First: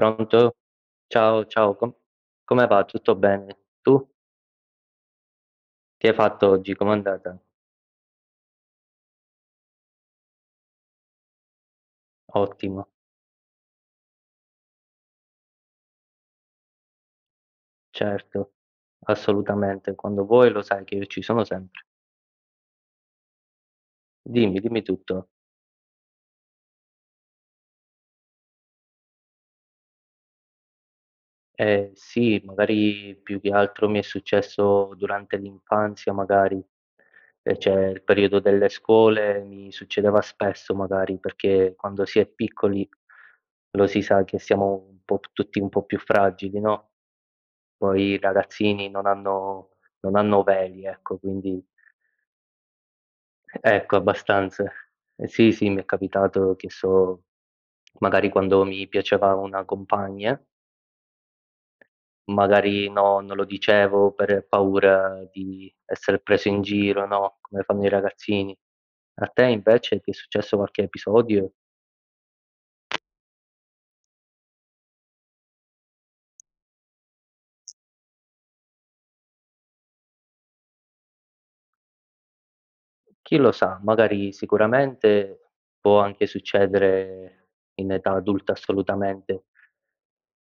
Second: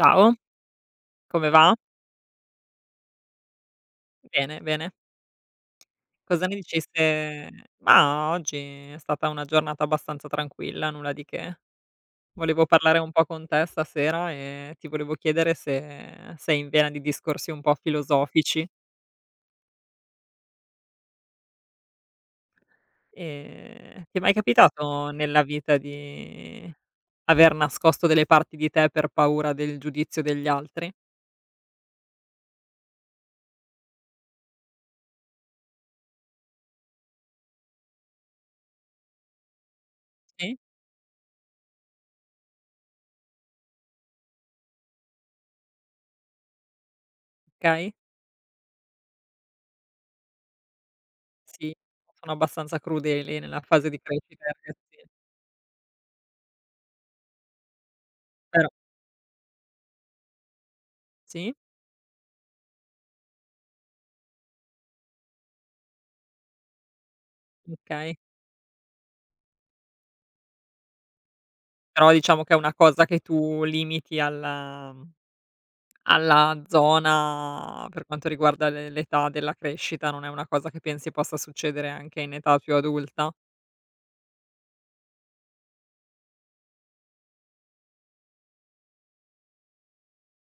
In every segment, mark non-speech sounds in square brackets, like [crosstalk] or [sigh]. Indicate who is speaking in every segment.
Speaker 1: Ciao,
Speaker 2: Ciao,
Speaker 1: come
Speaker 2: ciao,
Speaker 1: va?
Speaker 2: come va? Tutto bene? Tu?
Speaker 1: Bene, bene.
Speaker 2: Che hai
Speaker 1: Cosa
Speaker 2: fatto
Speaker 1: ne
Speaker 2: oggi?
Speaker 1: dici
Speaker 2: Com'è andata?
Speaker 1: se Mah, oggi è stata una giornata abbastanza tranquilla, nulla di che. Volevo
Speaker 2: Ottimo,
Speaker 1: parlare un po' con te stasera e ti volevo chiedere se sei in vena di discorsi un po'
Speaker 2: certo,
Speaker 1: filosofici.
Speaker 2: assolutamente. Quando vuoi lo sai che io ci sono sempre.
Speaker 1: Ti è mai
Speaker 2: Dimmi, dimmi
Speaker 1: capitato
Speaker 2: tutto.
Speaker 1: nella vita di aver nascosto delle parti di te per paura del giudizio degli altri?
Speaker 2: Sì, magari più che altro mi è successo durante l'infanzia, magari, cioè il periodo delle scuole mi succedeva
Speaker 1: Sì?
Speaker 2: spesso, magari, perché quando si è piccoli lo si sa che siamo un po' tutti un po' più fragili, no?
Speaker 1: Okay.
Speaker 2: Poi i ragazzini non hanno veli, ecco, quindi
Speaker 1: Sì, sono abbastanza crudeli nella fase
Speaker 2: ecco,
Speaker 1: di crescita, i
Speaker 2: abbastanza.
Speaker 1: ragazzini,
Speaker 2: Eh sì, sì, mi è capitato che so, magari quando
Speaker 1: però.
Speaker 2: mi piaceva una compagna,
Speaker 1: Sì?
Speaker 2: magari no, non lo dicevo per paura di essere preso in giro, no, come fanno i
Speaker 1: Okay.
Speaker 2: ragazzini. A te invece ti è successo qualche episodio?
Speaker 1: Però diciamo che è una cosa che tu limiti alla alla zona per quanto riguarda le l'età della crescita, non è una cosa che pensi possa succedere anche in età più adulta?
Speaker 2: Chi lo sa, magari sicuramente può anche succedere in età adulta assolutamente.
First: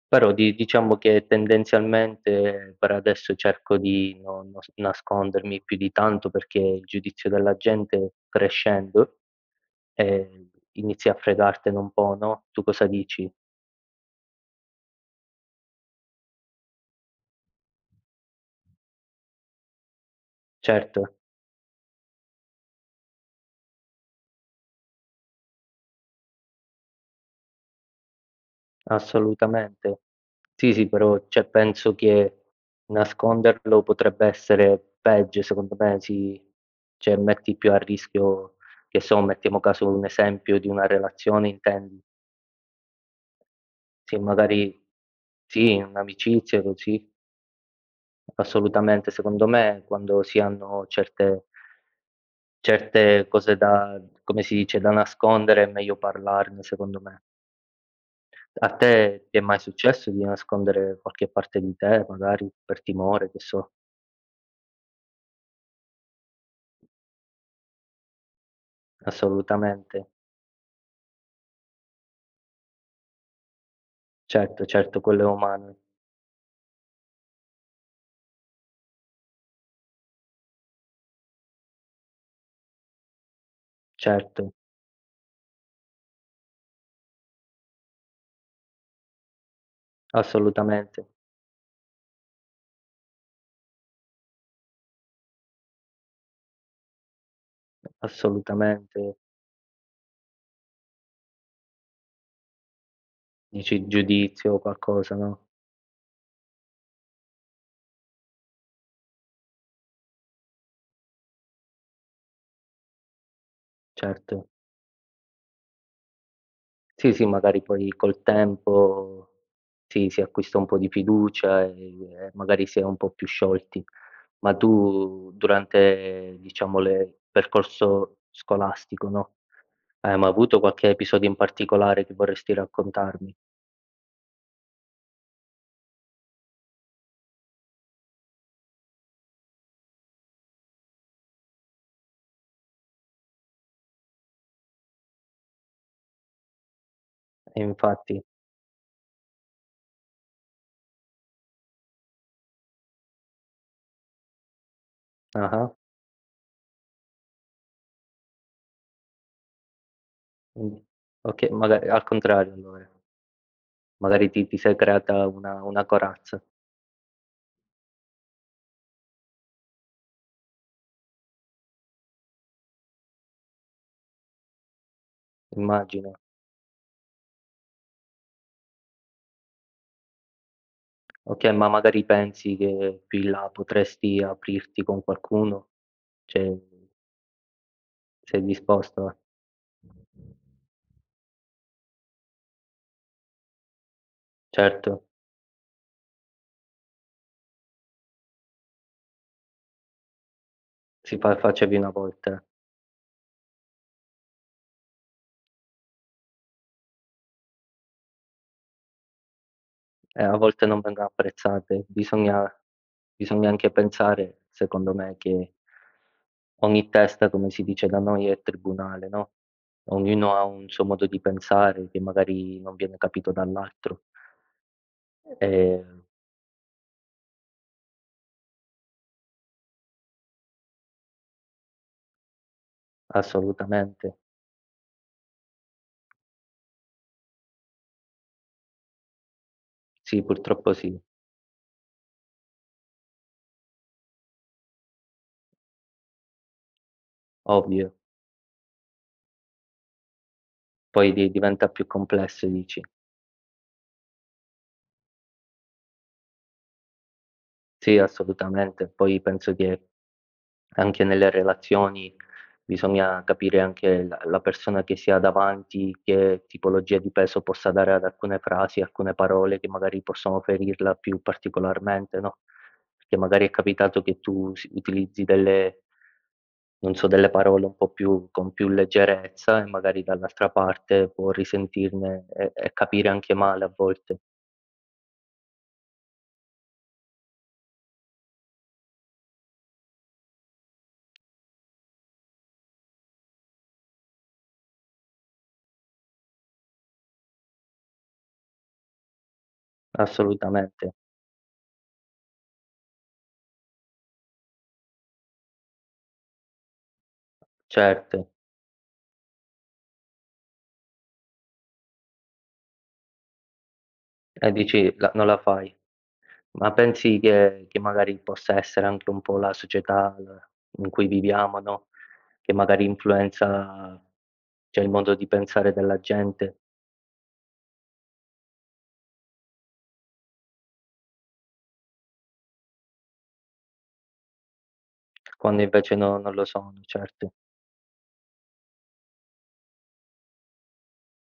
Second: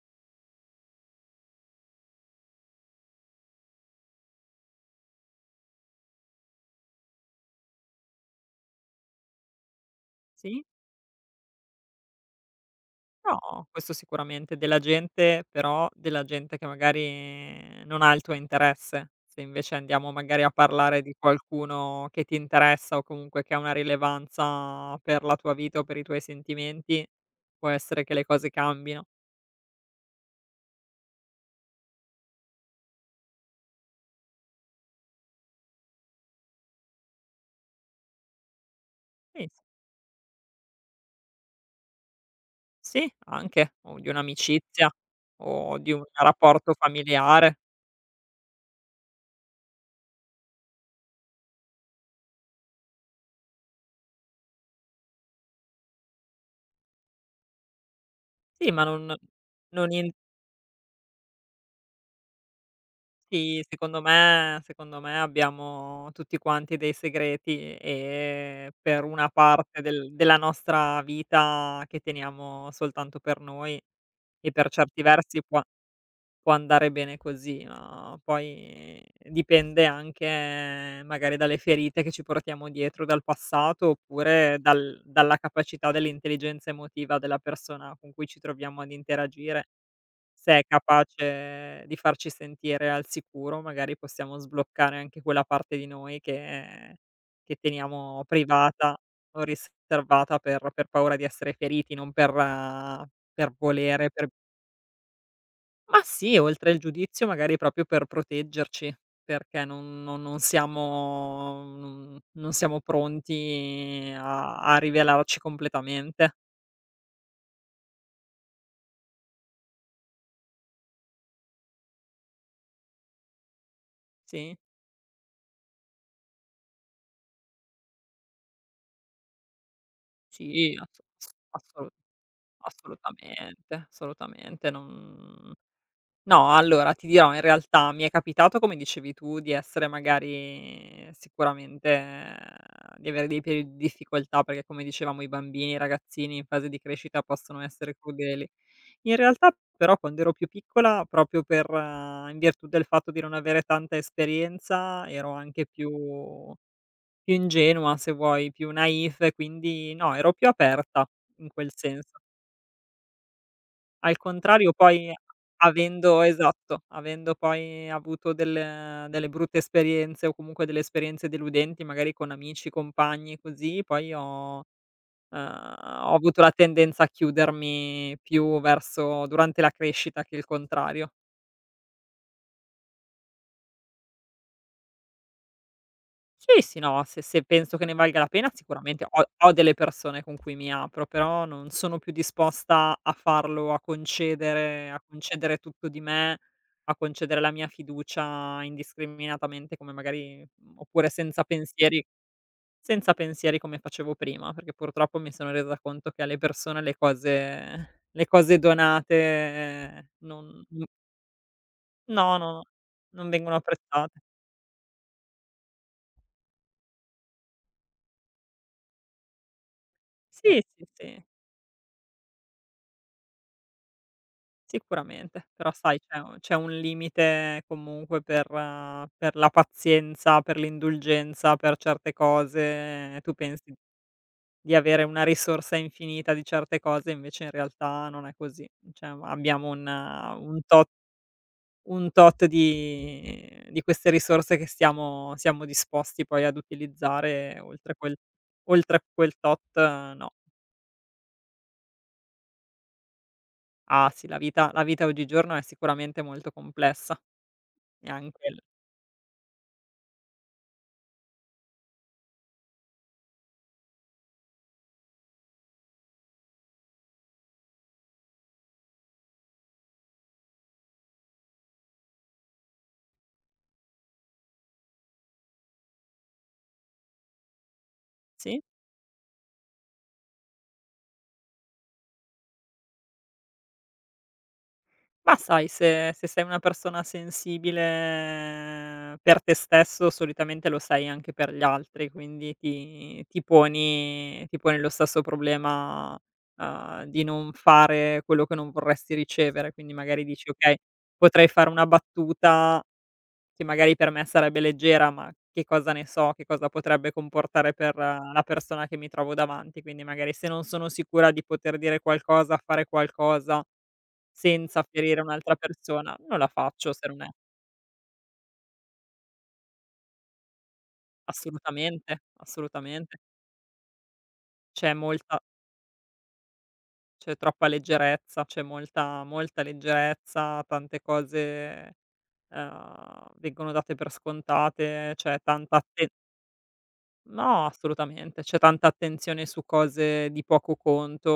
Speaker 2: Però di diciamo che tendenzialmente per adesso cerco di non nos nascondermi più di tanto perché il giudizio della gente crescendo,
Speaker 1: Sì?
Speaker 2: inizia a fregartene un po', no, tu cosa dici?
Speaker 1: No, questo sicuramente. Della gente che magari non ha il tuo interesse. Se invece andiamo magari a
Speaker 2: Certo,
Speaker 1: parlare di qualcuno che ti interessa o comunque che ha una rilevanza per la tua vita o per i tuoi sentimenti, può essere che le cose cambino.
Speaker 2: assolutamente. Sì, sì, però cioè penso che nasconderlo potrebbe essere peggio secondo me, sì. Cioè metti più a rischio, che so,
Speaker 1: Sì.
Speaker 2: mettiamo caso un esempio di una relazione intendi.
Speaker 1: Sì, anche, o di
Speaker 2: Sì, magari
Speaker 1: un'amicizia
Speaker 2: sì,
Speaker 1: o di un
Speaker 2: un'amicizia
Speaker 1: rapporto
Speaker 2: così,
Speaker 1: familiare.
Speaker 2: assolutamente. Secondo me quando si hanno certe cose da come si dice, da nascondere è meglio parlarne, secondo me.
Speaker 1: Sì,
Speaker 2: A
Speaker 1: ma non
Speaker 2: te ti è mai
Speaker 1: non
Speaker 2: successo
Speaker 1: in
Speaker 2: di nascondere qualche parte di te, magari per timore, che
Speaker 1: sì,
Speaker 2: so?
Speaker 1: secondo me abbiamo tutti quanti dei segreti, per una parte
Speaker 2: Assolutamente.
Speaker 1: della nostra vita che teniamo soltanto per noi, e
Speaker 2: Certo,
Speaker 1: per
Speaker 2: certo,
Speaker 1: certi
Speaker 2: quello è
Speaker 1: versi può
Speaker 2: umano.
Speaker 1: può andare bene così, ma poi dipende anche magari dalle ferite che ci portiamo dietro dal passato
Speaker 2: Certo,
Speaker 1: oppure dalla capacità dell'intelligenza emotiva della persona con cui ci troviamo ad interagire. Se è
Speaker 2: assolutamente,
Speaker 1: capace di farci sentire al sicuro, magari possiamo sbloccare anche quella parte di noi che teniamo privata
Speaker 2: assolutamente.
Speaker 1: o riservata per paura di essere feriti, non per per
Speaker 2: Dici
Speaker 1: volere, per.
Speaker 2: giudizio o qualcosa, no,
Speaker 1: Ma sì, oltre il giudizio magari proprio per proteggerci, perché non siamo pronti
Speaker 2: certo.
Speaker 1: a rivelarci completamente.
Speaker 2: Sì, sì, magari poi col tempo sì, si acquista un po' di fiducia, e magari si è un po' più sciolti. Ma
Speaker 1: Sì,
Speaker 2: tu durante, diciamo, le il percorso scolastico, no, hai mai avuto
Speaker 1: sì,
Speaker 2: qualche episodio in
Speaker 1: assolu
Speaker 2: particolare che vorresti raccontarmi?
Speaker 1: assolutamente, assolutamente, non no. Allora ti dirò, in realtà mi è capitato, come dicevi tu, di essere magari sicuramente, di avere dei periodi di difficoltà perché, come dicevamo, i bambini, i ragazzini in fase di crescita possono
Speaker 2: E
Speaker 1: essere
Speaker 2: infatti
Speaker 1: crudeli. In realtà però quando ero più piccola, proprio per in virtù del fatto di non avere tanta esperienza, ero anche
Speaker 2: ah-ah,
Speaker 1: più ingenua se vuoi, più naif, e quindi no, ero più
Speaker 2: mh,
Speaker 1: aperta
Speaker 2: okay,
Speaker 1: in quel
Speaker 2: maga al
Speaker 1: senso.
Speaker 2: contrario allora,
Speaker 1: Al
Speaker 2: magari ti
Speaker 1: contrario
Speaker 2: sei
Speaker 1: poi
Speaker 2: creata una
Speaker 1: avendo,
Speaker 2: corazza,
Speaker 1: esatto, avendo poi avuto delle brutte esperienze o comunque delle esperienze deludenti magari con amici, compagni, così, poi ho ehm,
Speaker 2: immagino.
Speaker 1: ho avuto la tendenza a chiudermi più verso durante la crescita che il contrario.
Speaker 2: Okay, ma magari pensi che più in là potresti aprirti con qualcuno? Cioè,
Speaker 1: Sì, sì, no, se penso che ne valga la
Speaker 2: sei
Speaker 1: pena
Speaker 2: disposto
Speaker 1: sicuramente
Speaker 2: a
Speaker 1: ho delle persone con cui mi apro, però non sono più disposta a farlo, a concedere a
Speaker 2: certo,
Speaker 1: concedere tutto di me, a concedere la mia fiducia indiscriminatamente come magari, oppure
Speaker 2: si fa
Speaker 1: senza
Speaker 2: facevi una
Speaker 1: pensieri
Speaker 2: volta,
Speaker 1: senza pensieri come facevo prima, perché purtroppo mi sono resa conto che alle persone le cose donate,
Speaker 2: e a
Speaker 1: non
Speaker 2: volte non
Speaker 1: n
Speaker 2: vengono apprezzate.
Speaker 1: no, no, non
Speaker 2: Bisogna
Speaker 1: vengono
Speaker 2: anche
Speaker 1: apprezzate.
Speaker 2: pensare, secondo me, che ogni testa, come si dice da noi, è tribunale, no, ognuno ha
Speaker 1: Sì,
Speaker 2: un suo
Speaker 1: sì,
Speaker 2: modo di
Speaker 1: sì.
Speaker 2: pensare che magari non viene capito dall'altro.
Speaker 1: Sicuramente, però
Speaker 2: Ehm,
Speaker 1: sai c'è un limite comunque per, per la pazienza, per l'indulgenza, per certe cose. Tu pensi
Speaker 2: assolutamente.
Speaker 1: di avere una risorsa infinita di certe cose, invece in realtà non è così. Cioè abbiamo un eh,
Speaker 2: Sì,
Speaker 1: un
Speaker 2: purtroppo
Speaker 1: tot
Speaker 2: sì,
Speaker 1: un tot di queste risorse che siamo disposti poi ad utilizzare
Speaker 2: ovvio.
Speaker 1: oltre quel tot, no.
Speaker 2: Poi di diventa più complesso dici.
Speaker 1: Ah sì, la vita oggigiorno è sicuramente molto complessa,
Speaker 2: Sì,
Speaker 1: e anche il.
Speaker 2: assolutamente. Poi penso che anche nelle relazioni bisogna capire anche la persona che si ha davanti, che tipologia di peso possa dare ad alcune frasi, alcune parole che magari possono ferirla più particolarmente, no, perché magari è capitato che tu utilizzi delle non so, delle parole un po' più con
Speaker 1: Sì?
Speaker 2: più leggerezza e magari dall'altra parte può risentirne e capire anche male a volte.
Speaker 1: Ma sai, se sei una persona sensibile per te stesso, solitamente lo sei anche per gli altri, quindi ti poni lo stesso problema, di non fare quello che non vorresti ricevere. Quindi magari dici: "Okay,
Speaker 2: Assolutamente,
Speaker 1: potrei fare una battuta che magari per me sarebbe leggera, ma che cosa ne so, che cosa potrebbe comportare per,
Speaker 2: certo.
Speaker 1: la persona che mi trovo davanti". Quindi magari se non sono sicura di poter dire qualcosa, fare qualcosa
Speaker 2: E
Speaker 1: senza
Speaker 2: dici la
Speaker 1: ferire
Speaker 2: non la
Speaker 1: un'altra
Speaker 2: fai.
Speaker 1: persona, non la
Speaker 2: Ma
Speaker 1: faccio se
Speaker 2: pensi
Speaker 1: non è.
Speaker 2: che magari possa essere anche un po' la società in cui viviamo, no,
Speaker 1: Assolutamente,
Speaker 2: che magari
Speaker 1: assolutamente.
Speaker 2: influenza, cioè, il
Speaker 1: C'è
Speaker 2: modo di
Speaker 1: molta
Speaker 2: pensare della gente,
Speaker 1: C'è troppa leggerezza, c'è molta molta leggerezza, tante cose, vengono date per scontate, c'è
Speaker 2: quando
Speaker 1: tanta
Speaker 2: invece
Speaker 1: atten
Speaker 2: no non lo sono, certo.
Speaker 1: no, assolutamente, c'è tanta attenzione su cose di poco conto,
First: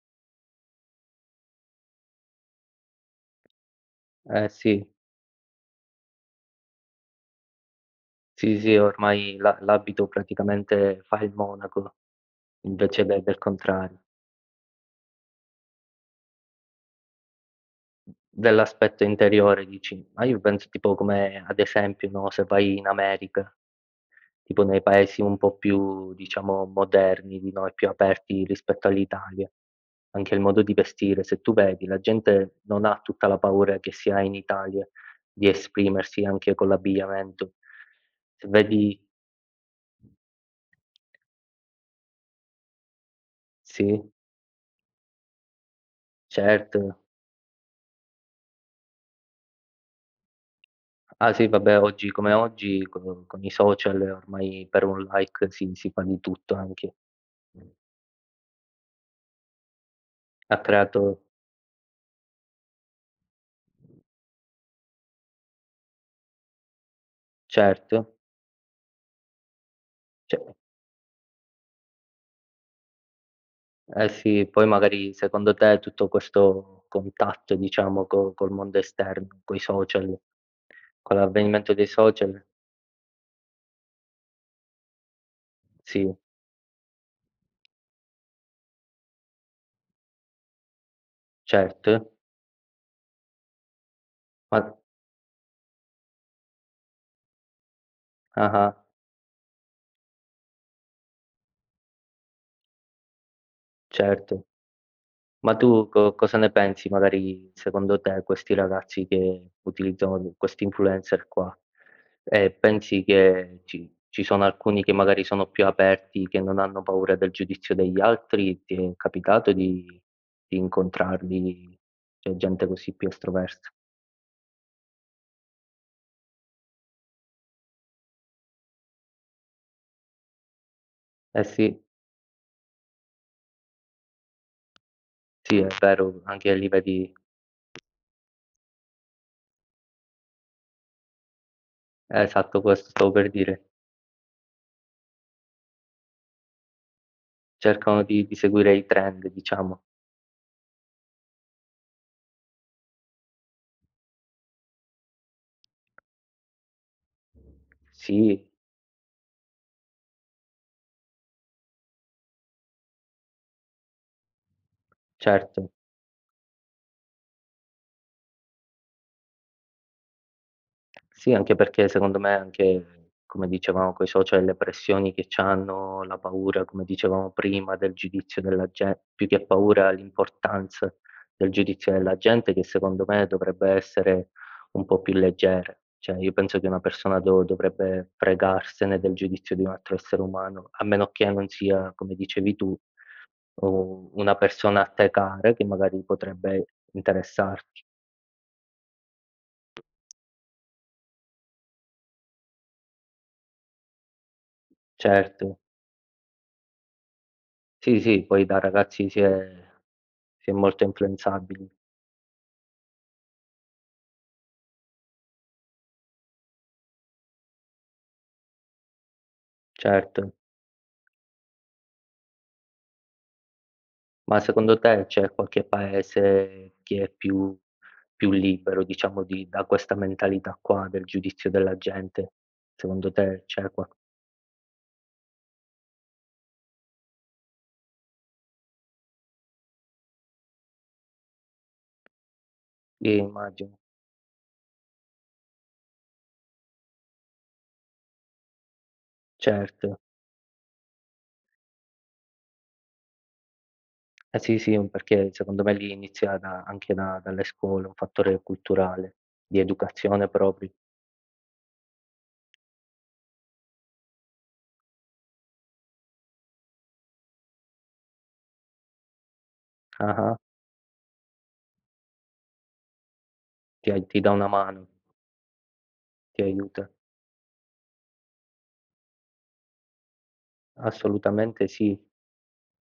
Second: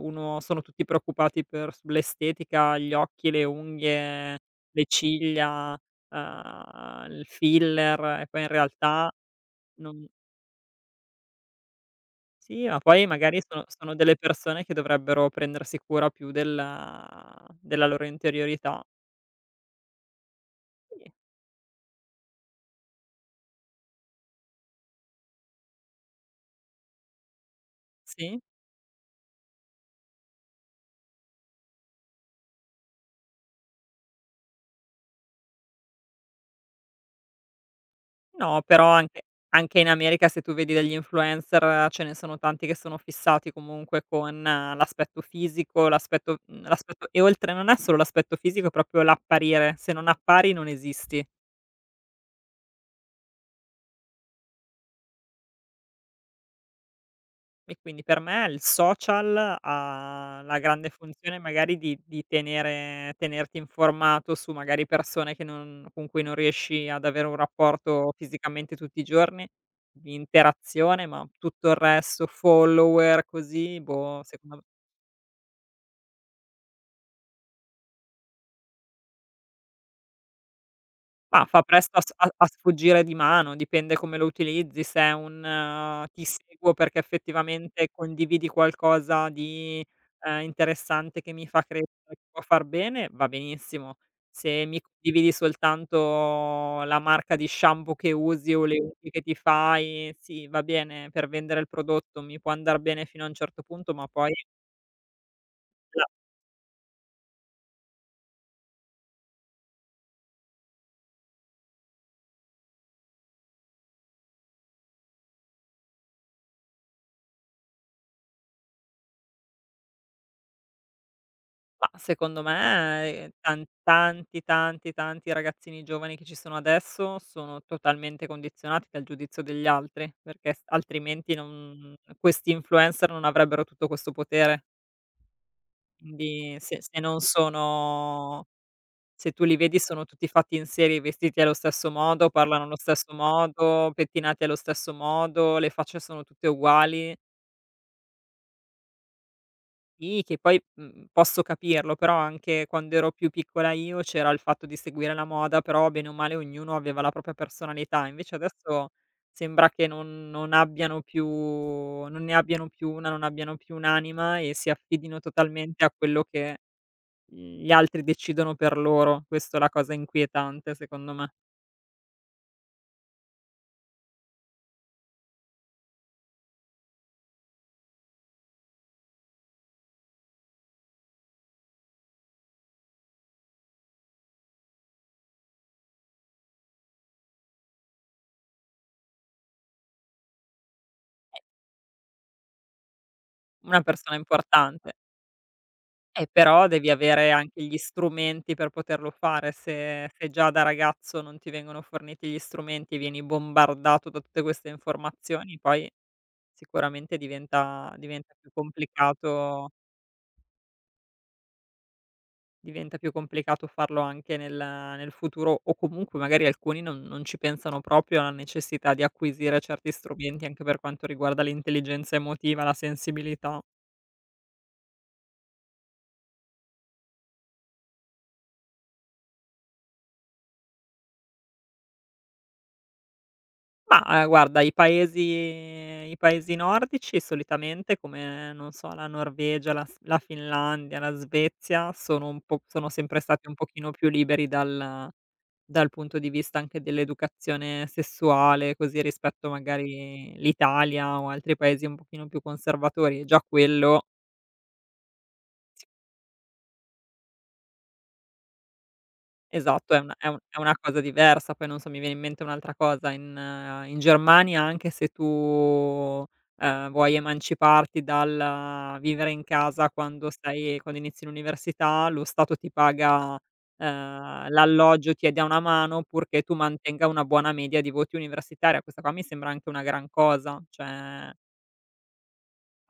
Speaker 1: uno sono tutti preoccupati per sull'estetica, gli occhi, le unghie,
Speaker 2: Eh
Speaker 1: le
Speaker 2: sì,
Speaker 1: ciglia, il filler e poi in
Speaker 2: sì, sì,
Speaker 1: realtà.
Speaker 2: ormai l'abito
Speaker 1: Non
Speaker 2: praticamente fa il monaco,
Speaker 1: Sì, ma
Speaker 2: invece
Speaker 1: poi
Speaker 2: de del
Speaker 1: magari sono
Speaker 2: contrario.
Speaker 1: delle persone che dovrebbero prendersi cura più della loro interiorità.
Speaker 2: Dell'aspetto interiore dici, ma io penso tipo
Speaker 1: Sì,
Speaker 2: come ad esempio, no, se vai in America tipo nei paesi un po' più, diciamo, moderni di noi, più
Speaker 1: sì.
Speaker 2: aperti rispetto all'Italia. Anche il modo di vestire, se tu vedi, la gente non ha tutta la paura che si ha in Italia di esprimersi anche con l'abbigliamento. Se
Speaker 1: No, però
Speaker 2: vedi
Speaker 1: anche in America se tu vedi degli influencer ce ne sono tanti che sono fissati comunque
Speaker 2: sì,
Speaker 1: con, l'aspetto fisico, l'aspetto mhmm,
Speaker 2: certo.
Speaker 1: l'aspetto e oltre, non è solo l'aspetto fisico, è proprio l'apparire. Se non appari non esisti.
Speaker 2: Ah sì, vabbè, oggi come oggi co con i social ormai per un like si fa di tutto anche.
Speaker 1: E quindi per me il social ha la
Speaker 2: Ha
Speaker 1: grande
Speaker 2: creato
Speaker 1: funzione magari di tenere tenerti informato su magari persone che non con cui non riesci ad avere un rapporto
Speaker 2: certo,
Speaker 1: fisicamente tutti i giorni, di
Speaker 2: ce
Speaker 1: interazione, ma tutto il resto, follower, così,
Speaker 2: eh
Speaker 1: boh,
Speaker 2: sì,
Speaker 1: secondo me.
Speaker 2: poi magari secondo te tutto questo contatto diciamo co col mondo esterno, coi social, con
Speaker 1: Ma fa
Speaker 2: l'avvenimento dei
Speaker 1: presto a s a
Speaker 2: social
Speaker 1: a sfuggire di mano, dipende come lo utilizzi, se è un
Speaker 2: sì,
Speaker 1: ti seguo perché effettivamente condividi qualcosa di, interessante che mi fa
Speaker 2: certo,
Speaker 1: crescere, che può far bene, va benissimo.
Speaker 2: ma
Speaker 1: Se mi condividi soltanto la marca di shampoo che usi o
Speaker 2: ah-ah,
Speaker 1: le unghie che ti fai, sì, va bene per vendere il prodotto, mi può andar bene fino a un certo punto, ma poi
Speaker 2: certo. Ma tu co
Speaker 1: la.
Speaker 2: cosa ne pensi magari secondo te questi ragazzi che utilizzano questi influencer qua? E pensi che ci sono alcuni che magari sono più aperti, che non hanno paura del giudizio degli altri? Ti è capitato di incontrarli,
Speaker 1: Ma
Speaker 2: cioè
Speaker 1: secondo
Speaker 2: gente così più
Speaker 1: me, tan
Speaker 2: estroversa?
Speaker 1: tanti, tanti, tanti ragazzini giovani che ci sono adesso sono totalmente condizionati dal giudizio degli altri, perché s altrimenti
Speaker 2: Eh sì,
Speaker 1: non questi influencer non avrebbero tutto questo potere.
Speaker 2: sì è vero, anche
Speaker 1: Quindi
Speaker 2: lì
Speaker 1: se
Speaker 2: vedi
Speaker 1: non sono, se tu li vedi sono tutti fatti in serie, vestiti allo stesso modo,
Speaker 2: esatto
Speaker 1: parlano allo
Speaker 2: questo stavo
Speaker 1: stesso
Speaker 2: per dire.
Speaker 1: modo, pettinati allo stesso modo, le facce sono tutte uguali.
Speaker 2: Cercano di seguire i trend diciamo.
Speaker 1: Sì, che poi, posso capirlo, però anche quando ero più piccola io c'era il fatto di seguire la moda, però bene o male ognuno aveva la propria personalità, invece
Speaker 2: Sì,
Speaker 1: adesso sembra che non ne abbiano più una, non abbiano più un'anima e si affidino
Speaker 2: certo.
Speaker 1: totalmente a quello che gli altri decidono per loro. Questa è la cosa inquietante secondo me.
Speaker 2: Sì, anche perché secondo me anche, come dicevamo, coi social le pressioni che c'hanno, la paura, come dicevamo prima, del giudizio della gen più che paura l'importanza del giudizio della gente che secondo me dovrebbe essere un po' più leggera. Cioè io penso che una persona do dovrebbe fregarsene del giudizio di un altro essere umano, a meno che non sia, come dicevi tu,
Speaker 1: Una
Speaker 2: u
Speaker 1: persona
Speaker 2: una persona a
Speaker 1: importante.
Speaker 2: te cara che magari potrebbe
Speaker 1: Però devi avere anche gli
Speaker 2: interessarti.
Speaker 1: strumenti per poterlo fare, se già da ragazzo non ti vengono forniti gli strumenti, vieni bombardato da tutte queste informazioni,
Speaker 2: Certo.
Speaker 1: poi sicuramente diventa
Speaker 2: Sì, sì,
Speaker 1: diventa
Speaker 2: poi
Speaker 1: più
Speaker 2: da ragazzi si
Speaker 1: complicato,
Speaker 2: è sì, molto influenzabili,
Speaker 1: diventa più complicato farlo anche nel futuro o comunque magari alcuni non ci pensano proprio alla necessità di acquisire certi
Speaker 2: certo.
Speaker 1: strumenti, anche per quanto riguarda l'intelligenza emotiva, la sensibilità.
Speaker 2: Ma secondo te c'è qualche paese che è più più libero, diciamo, di da questa mentalità qua del giudizio della gente? Secondo te c'è qua
Speaker 1: Mah, guarda i paesi nordici solitamente come, non so, la Norvegia, la Finlandia, la Svezia, sono sempre stati un
Speaker 2: immagino,
Speaker 1: pochino più liberi dal punto di vista anche dell'educazione sessuale, così rispetto
Speaker 2: certo.
Speaker 1: magari l'Italia o altri paesi un pochino più conservatori, e già quello.
Speaker 2: Eh sì, sì, un perché secondo me lì inizia da anche da dalle scuole, un fattore culturale, di
Speaker 1: Esatto, è una è
Speaker 2: educazione
Speaker 1: un è
Speaker 2: proprio.
Speaker 1: una cosa diversa. Poi non so, mi viene in mente un'altra cosa: in Germania anche se tu, vuoi emanciparti dal vivere in casa quando
Speaker 2: Ah-ah,
Speaker 1: stai quando inizi l'università, lo Stato ti paga,
Speaker 2: ti dà una mano,
Speaker 1: l'alloggio, ti dà una mano,
Speaker 2: ti
Speaker 1: purché tu
Speaker 2: aiuta.
Speaker 1: mantenga una buona media di voti universitaria. Questa qua mi sembra anche una gran cosa, cioè
Speaker 2: Assolutamente sì,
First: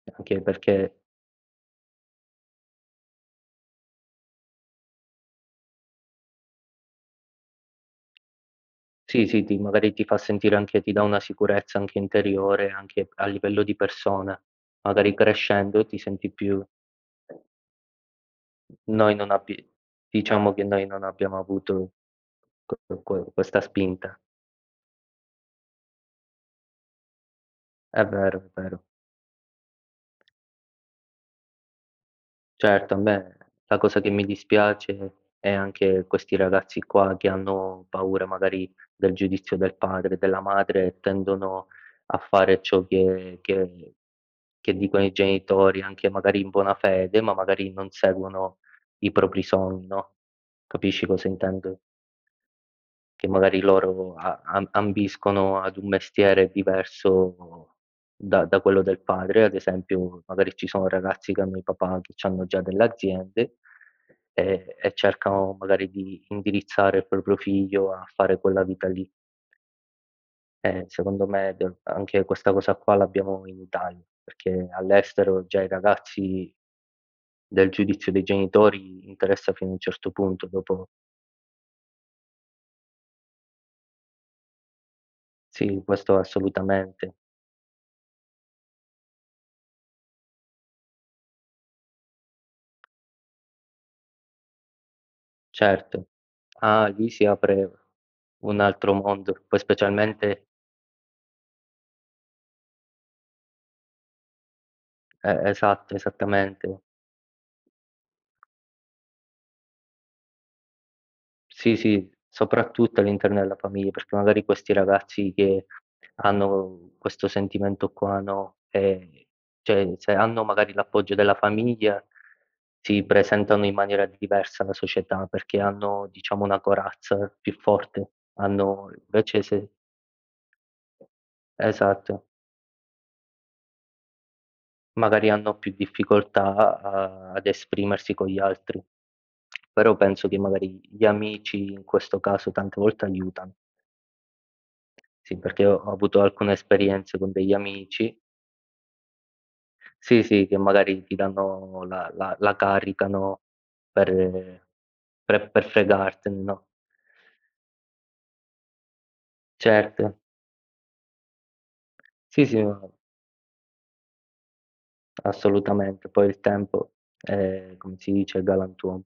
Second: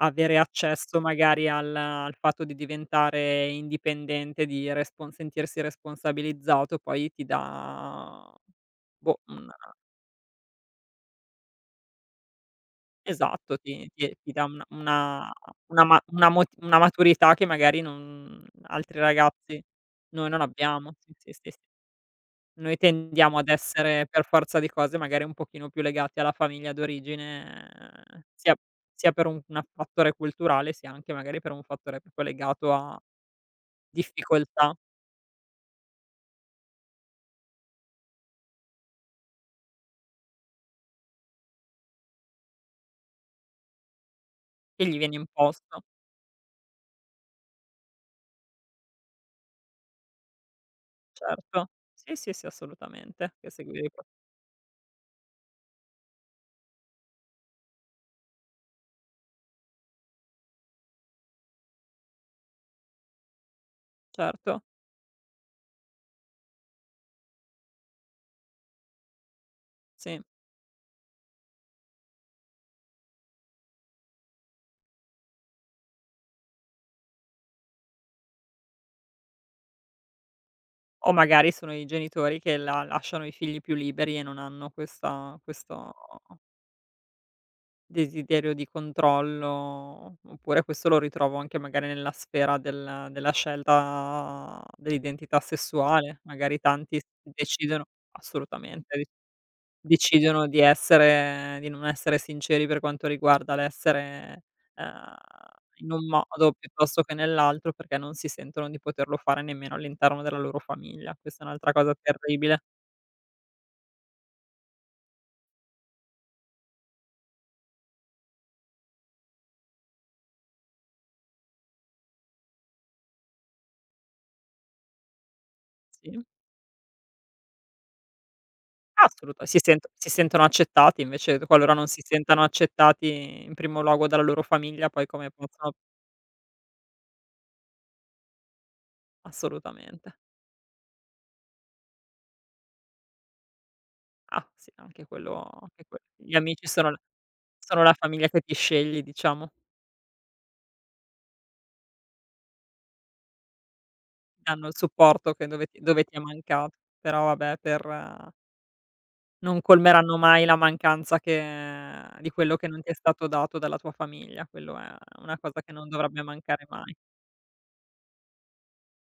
Speaker 1: avere
Speaker 2: anche perché
Speaker 1: accesso magari al fatto di diventare indipendente, di respon sentirsi responsabilizzato poi ti dà, boh,
Speaker 2: sì, sì,
Speaker 1: una,
Speaker 2: ti magari ti fa sentire anche ti dà una sicurezza anche interiore, anche a
Speaker 1: esatto,
Speaker 2: livello di
Speaker 1: ti ti ti
Speaker 2: persona.
Speaker 1: dà
Speaker 2: Magari crescendo
Speaker 1: una
Speaker 2: ti
Speaker 1: ma una
Speaker 2: senti
Speaker 1: mot
Speaker 2: più
Speaker 1: una maturità che magari non altri
Speaker 2: noi non
Speaker 1: ragazzi
Speaker 2: abbi
Speaker 1: noi non
Speaker 2: diciamo che noi
Speaker 1: abbiamo.
Speaker 2: non
Speaker 1: Sì, sì,
Speaker 2: abbiamo
Speaker 1: sì, sì.
Speaker 2: avuto
Speaker 1: Noi tendiamo ad
Speaker 2: questa
Speaker 1: essere
Speaker 2: spinta.
Speaker 1: per forza di cose magari un pochino più legati alla famiglia d'origine,
Speaker 2: È
Speaker 1: eh,
Speaker 2: vero, è
Speaker 1: sia
Speaker 2: vero.
Speaker 1: sia per un una fattore culturale, sia anche magari per un fattore proprio legato
Speaker 2: Certo, a
Speaker 1: a
Speaker 2: me la cosa che mi
Speaker 1: difficoltà
Speaker 2: dispiace è anche questi ragazzi qua che hanno paura magari del giudizio del padre, della madre e tendono a fare ciò che
Speaker 1: che gli
Speaker 2: dicono i
Speaker 1: viene
Speaker 2: genitori,
Speaker 1: imposto,
Speaker 2: anche magari in buona fede, ma magari non seguono i propri sogni, no, capisci cosa
Speaker 1: certo.
Speaker 2: intendo?
Speaker 1: Sì, sì, sì,
Speaker 2: Che
Speaker 1: assolutamente, che
Speaker 2: magari
Speaker 1: seguire i pro.
Speaker 2: loro a am ambiscono ad un mestiere diverso da quello del padre, ad esempio magari ci sono ragazzi come i papà che c'hanno già delle aziende,
Speaker 1: [unintelligible] Certo,
Speaker 2: e cercano magari di indirizzare il proprio figlio a fare quella vita lì.
Speaker 1: sì.
Speaker 2: Secondo me d anche questa cosa qua l'abbiamo in Italia, perché all'estero già i ragazzi del giudizio dei genitori interessa fino a un certo punto, dopo
Speaker 1: O magari sono i genitori che la lasciano i figli più liberi e non hanno questa
Speaker 2: sì,
Speaker 1: questo
Speaker 2: questo assolutamente.
Speaker 1: desiderio di controllo, oppure questo lo ritrovo anche magari nella sfera della scelta dell'identità
Speaker 2: Certo.
Speaker 1: sessuale, magari
Speaker 2: Ah,
Speaker 1: tanti s
Speaker 2: lì si apre
Speaker 1: decidono.
Speaker 2: un altro
Speaker 1: Assolutamente.
Speaker 2: mondo, poi specialmente
Speaker 1: Decidono di non essere sinceri per quanto riguarda l'essere, ehm, in
Speaker 2: esatto,
Speaker 1: un modo
Speaker 2: esattamente.
Speaker 1: piuttosto che nell'altro, perché non si sentono di poterlo fare nemmeno all'interno della loro famiglia. Questa è un'altra
Speaker 2: Sì,
Speaker 1: cosa
Speaker 2: sì,
Speaker 1: terribile.
Speaker 2: soprattutto all'interno della famiglia, perché magari questi ragazzi che hanno questo sentimento qua, no, cioè se hanno magari l'appoggio della famiglia, si presentano in maniera diversa alla società, perché hanno
Speaker 1: Sì,
Speaker 2: diciamo una corazza più forte, hanno invece
Speaker 1: assoluta si
Speaker 2: se
Speaker 1: sento si sentono accettati, invece qualora non si
Speaker 2: esatto.
Speaker 1: sentano accettati in primo luogo dalla loro famiglia, poi
Speaker 2: Magari
Speaker 1: come
Speaker 2: hanno più
Speaker 1: possono.
Speaker 2: difficoltà a ad esprimersi con gli altri. Però
Speaker 1: Assolutamente.
Speaker 2: penso che magari gli amici in questo caso tante volte aiutano.
Speaker 1: Ah sì, anche quello
Speaker 2: Sì, perché ho
Speaker 1: anche
Speaker 2: ho
Speaker 1: quello.
Speaker 2: avuto
Speaker 1: Gli
Speaker 2: alcune
Speaker 1: amici sono l
Speaker 2: esperienze con degli
Speaker 1: sono la
Speaker 2: amici
Speaker 1: famiglia che ti scegli, diciamo.
Speaker 2: sì, sì, che magari ti danno la la la caricano per
Speaker 1: Danno il supporto che dove ti è
Speaker 2: fregartene, no.
Speaker 1: mancato. Però vabbè, per non colmeranno
Speaker 2: Certo.
Speaker 1: mai la mancanza che di
Speaker 2: Sì,
Speaker 1: quello
Speaker 2: sì,
Speaker 1: che non
Speaker 2: no,
Speaker 1: ti è stato dato dalla tua famiglia, quello è una cosa che non
Speaker 2: assolutamente.
Speaker 1: dovrebbe
Speaker 2: Poi il
Speaker 1: mancare
Speaker 2: tempo
Speaker 1: mai.
Speaker 2: è, come si dice, galantuomo.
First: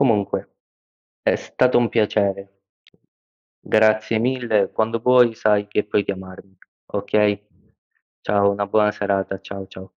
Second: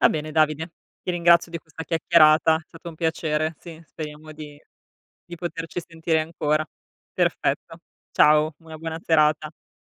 Speaker 1: Va bene Davide, ti
Speaker 2: è
Speaker 1: ringrazio di
Speaker 2: stato
Speaker 1: questa
Speaker 2: un
Speaker 1: chiacchierata,
Speaker 2: piacere.
Speaker 1: è stato un piacere, sì,
Speaker 2: Grazie
Speaker 1: speriamo di
Speaker 2: mille, quando vuoi
Speaker 1: di
Speaker 2: sai
Speaker 1: poterci
Speaker 2: che puoi
Speaker 1: sentire
Speaker 2: chiamarmi,
Speaker 1: ancora.
Speaker 2: okay?
Speaker 1: Perfetto.
Speaker 2: Ciao,
Speaker 1: Ciao,
Speaker 2: una
Speaker 1: una
Speaker 2: buona
Speaker 1: buona
Speaker 2: serata.
Speaker 1: serata.
Speaker 2: Ciao, ciao.